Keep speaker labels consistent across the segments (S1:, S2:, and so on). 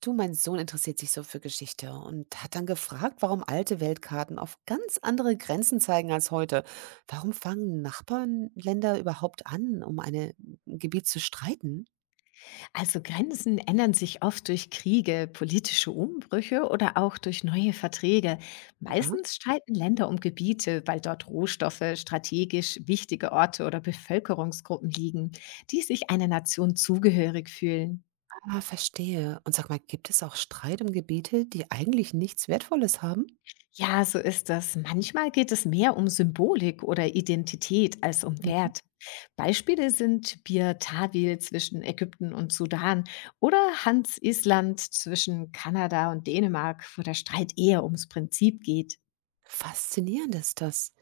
S1: Du, mein Sohn interessiert sich so für Geschichte und hat dann gefragt, warum alte Weltkarten auf ganz andere Grenzen zeigen als heute. Warum fangen Nachbarländer überhaupt an, ein Gebiet zu streiten?
S2: Also Grenzen ändern sich oft durch Kriege, politische Umbrüche oder auch durch neue Verträge.
S1: Ja.
S2: Meistens streiten Länder um Gebiete, weil dort Rohstoffe, strategisch wichtige Orte oder Bevölkerungsgruppen liegen, die sich einer Nation zugehörig fühlen.
S1: Ah, verstehe. Und sag mal, gibt es auch Streit um Gebiete, die eigentlich nichts Wertvolles haben?
S2: Ja, so ist das. Manchmal geht es mehr um Symbolik oder Identität als um
S1: Mhm.
S2: Wert. Beispiele sind Bir Tawil zwischen Ägypten und Sudan oder Hans Island zwischen Kanada und Dänemark, wo der Streit eher ums Prinzip geht.
S1: Faszinierend ist das.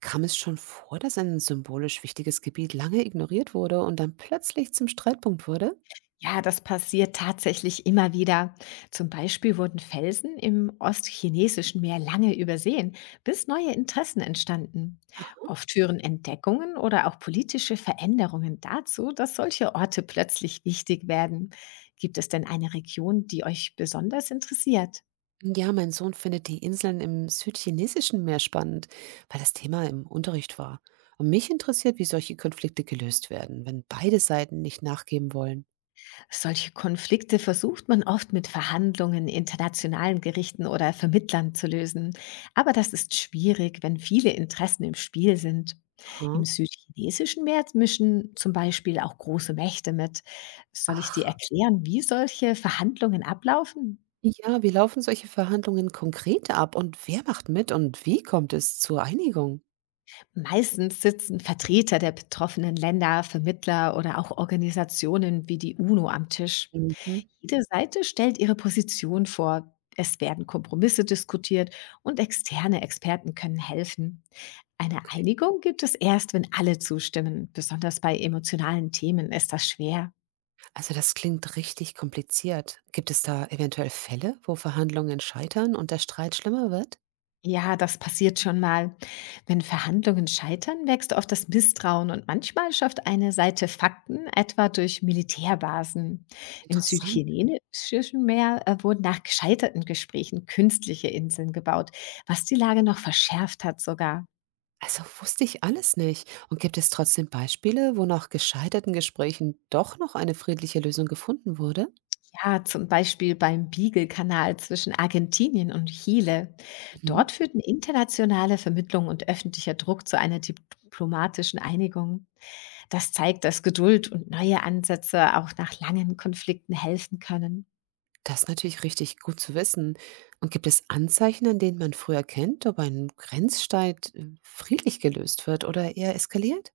S1: Kam es schon vor, dass ein symbolisch wichtiges Gebiet lange ignoriert wurde und dann plötzlich zum Streitpunkt wurde?
S2: Ja, das passiert tatsächlich immer wieder. Zum Beispiel wurden Felsen im ostchinesischen Meer lange übersehen, bis neue Interessen entstanden. Oft führen Entdeckungen oder auch politische Veränderungen dazu, dass solche Orte plötzlich wichtig werden. Gibt es denn eine Region, die euch besonders interessiert?
S1: Ja, mein Sohn findet die Inseln im südchinesischen Meer spannend, weil das Thema im Unterricht war. Und mich interessiert, wie solche Konflikte gelöst werden, wenn beide Seiten nicht nachgeben wollen.
S2: Solche Konflikte versucht man oft mit Verhandlungen, internationalen Gerichten oder Vermittlern zu lösen. Aber das ist schwierig, wenn viele Interessen im Spiel sind.
S1: Hm?
S2: Im südchinesischen Meer mischen zum Beispiel auch große Mächte mit. Soll ich dir
S1: Ach,
S2: erklären, wie solche Verhandlungen ablaufen?
S1: ja, wie laufen solche Verhandlungen konkret ab und wer macht mit und wie kommt es zur Einigung?
S2: Meistens sitzen Vertreter der betroffenen Länder, Vermittler oder auch Organisationen wie die UNO am Tisch.
S1: Mhm.
S2: Jede Seite stellt ihre Position vor. Es werden Kompromisse diskutiert und externe Experten können helfen. Eine
S1: Okay.
S2: Einigung gibt es erst, wenn alle zustimmen. Besonders bei emotionalen Themen ist das schwer.
S1: Also das klingt richtig kompliziert. Gibt es da eventuell Fälle, wo Verhandlungen scheitern und der Streit schlimmer wird?
S2: Ja, das passiert schon mal. Wenn Verhandlungen scheitern, wächst oft das Misstrauen und manchmal schafft eine Seite Fakten, etwa durch Militärbasen. Im
S1: Interessant.
S2: südchinesischen Meer wurden nach gescheiterten Gesprächen künstliche Inseln gebaut, was die Lage noch verschärft hat sogar.
S1: Also wusste ich alles nicht. Und gibt es trotzdem Beispiele, wo nach gescheiterten Gesprächen doch noch eine friedliche Lösung gefunden wurde?
S2: Ja, zum Beispiel beim Beagle-Kanal zwischen Argentinien und Chile. Dort
S1: Mhm.
S2: führten internationale Vermittlung und öffentlicher Druck zu einer diplomatischen Einigung. Das zeigt, dass Geduld und neue Ansätze auch nach langen Konflikten helfen können.
S1: Das ist natürlich richtig gut zu wissen. Und gibt es Anzeichen, an denen man früher kennt, ob ein Grenzstreit friedlich gelöst wird oder eher eskaliert?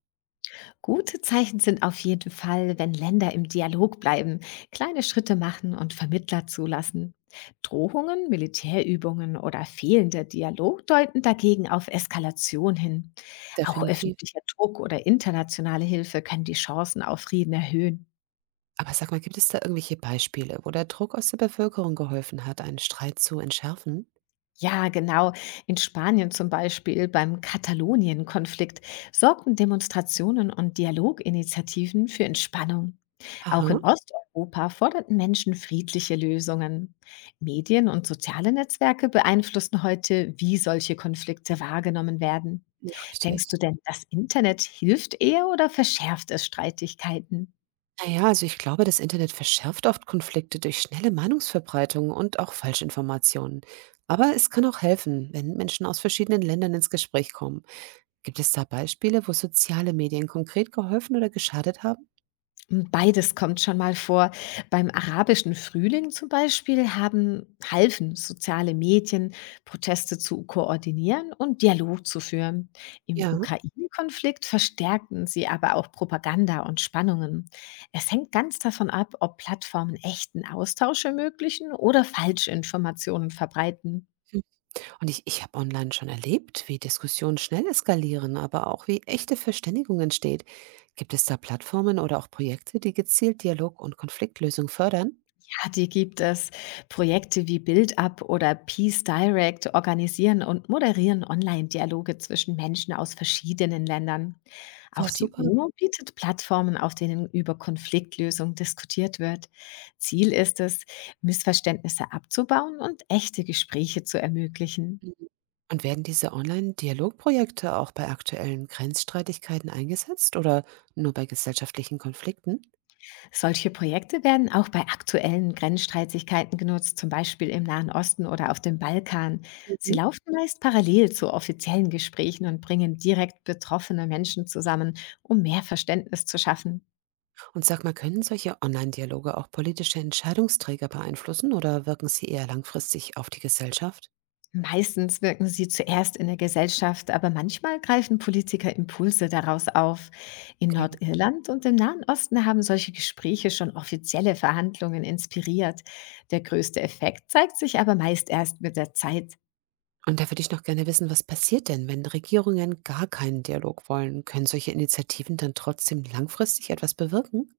S2: Gute Zeichen sind auf jeden Fall, wenn Länder im Dialog bleiben, kleine Schritte machen und Vermittler zulassen. Drohungen, Militärübungen oder fehlender Dialog deuten dagegen auf Eskalation hin. Auch
S1: Definitiv.
S2: öffentlicher Druck oder internationale Hilfe können die Chancen auf Frieden erhöhen.
S1: Aber sag mal, gibt es da irgendwelche Beispiele, wo der Druck aus der Bevölkerung geholfen hat, einen Streit zu entschärfen?
S2: Ja, genau. In Spanien zum Beispiel beim Katalonien-Konflikt sorgten Demonstrationen und Dialoginitiativen für Entspannung. Auch
S1: Aha,
S2: in Osteuropa forderten Menschen friedliche Lösungen. Medien und soziale Netzwerke beeinflussen heute, wie solche Konflikte wahrgenommen werden.
S1: ja, richtig.
S2: Denkst du denn, das Internet hilft eher oder verschärft es Streitigkeiten?
S1: Naja, also ich glaube, das Internet verschärft oft Konflikte durch schnelle Meinungsverbreitung und auch Falschinformationen. Aber es kann auch helfen, wenn Menschen aus verschiedenen Ländern ins Gespräch kommen. Gibt es da Beispiele, wo soziale Medien konkret geholfen oder geschadet haben?
S2: Beides kommt schon mal vor. Beim arabischen Frühling zum Beispiel haben halfen soziale Medien, Proteste zu koordinieren und Dialog zu führen. Im
S1: Ja.
S2: Ukraine-Konflikt verstärkten sie aber auch Propaganda und Spannungen. Es hängt ganz davon ab, ob Plattformen echten Austausch ermöglichen oder Falschinformationen verbreiten.
S1: Und ich habe online schon erlebt, wie Diskussionen schnell eskalieren, aber auch wie echte Verständigung entsteht. Gibt es da Plattformen oder auch Projekte, die gezielt Dialog und Konfliktlösung fördern?
S2: Ja, die gibt es. Projekte wie BuildUp oder Peace Direct organisieren und moderieren Online-Dialoge zwischen Menschen aus verschiedenen Ländern.
S1: Ja,
S2: Auch die
S1: super.
S2: UNO bietet Plattformen, auf denen über Konfliktlösung diskutiert wird. Ziel ist es, Missverständnisse abzubauen und echte Gespräche zu ermöglichen.
S1: Und werden diese Online-Dialogprojekte auch bei aktuellen Grenzstreitigkeiten eingesetzt oder nur bei gesellschaftlichen Konflikten?
S2: Solche Projekte werden auch bei aktuellen Grenzstreitigkeiten genutzt, zum Beispiel im Nahen Osten oder auf dem Balkan. Sie
S1: Mhm.
S2: laufen meist parallel zu offiziellen Gesprächen und bringen direkt betroffene Menschen zusammen, um mehr Verständnis zu schaffen.
S1: Und sag mal, können solche Online-Dialoge auch politische Entscheidungsträger beeinflussen oder wirken sie eher langfristig auf die Gesellschaft?
S2: Meistens wirken sie zuerst in der Gesellschaft, aber manchmal greifen Politiker Impulse daraus auf. In
S1: Okay.
S2: Nordirland und im Nahen Osten haben solche Gespräche schon offizielle Verhandlungen inspiriert. Der größte Effekt zeigt sich aber meist erst mit der Zeit.
S1: Und da würde ich noch gerne wissen, was passiert denn, wenn Regierungen gar keinen Dialog wollen? Können solche Initiativen dann trotzdem langfristig etwas bewirken?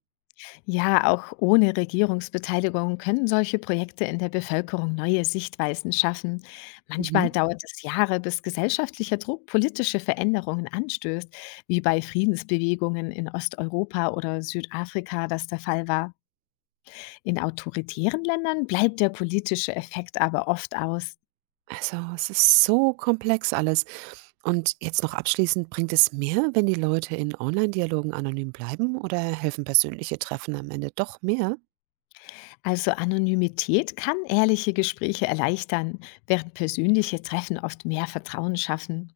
S2: Ja, auch ohne Regierungsbeteiligung können solche Projekte in der Bevölkerung neue Sichtweisen schaffen. Manchmal
S1: Mhm.
S2: dauert es Jahre, bis gesellschaftlicher Druck politische Veränderungen anstößt, wie bei Friedensbewegungen in Osteuropa oder Südafrika das der Fall war. In autoritären Ländern bleibt der politische Effekt aber oft aus.
S1: Also, es ist so komplex alles. Und jetzt noch abschließend, bringt es mehr, wenn die Leute in Online-Dialogen anonym bleiben oder helfen persönliche Treffen am Ende doch mehr?
S2: Also Anonymität kann ehrliche Gespräche erleichtern, während persönliche Treffen oft mehr Vertrauen schaffen.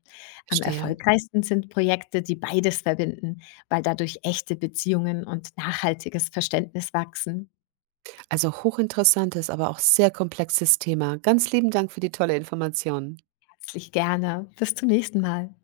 S2: Am
S1: Verstehe.
S2: erfolgreichsten sind Projekte, die beides verbinden, weil dadurch echte Beziehungen und nachhaltiges Verständnis wachsen.
S1: Also hochinteressantes, aber auch sehr komplexes Thema. Ganz lieben Dank für die tolle Information.
S2: Herzlich gerne. Bis zum nächsten Mal.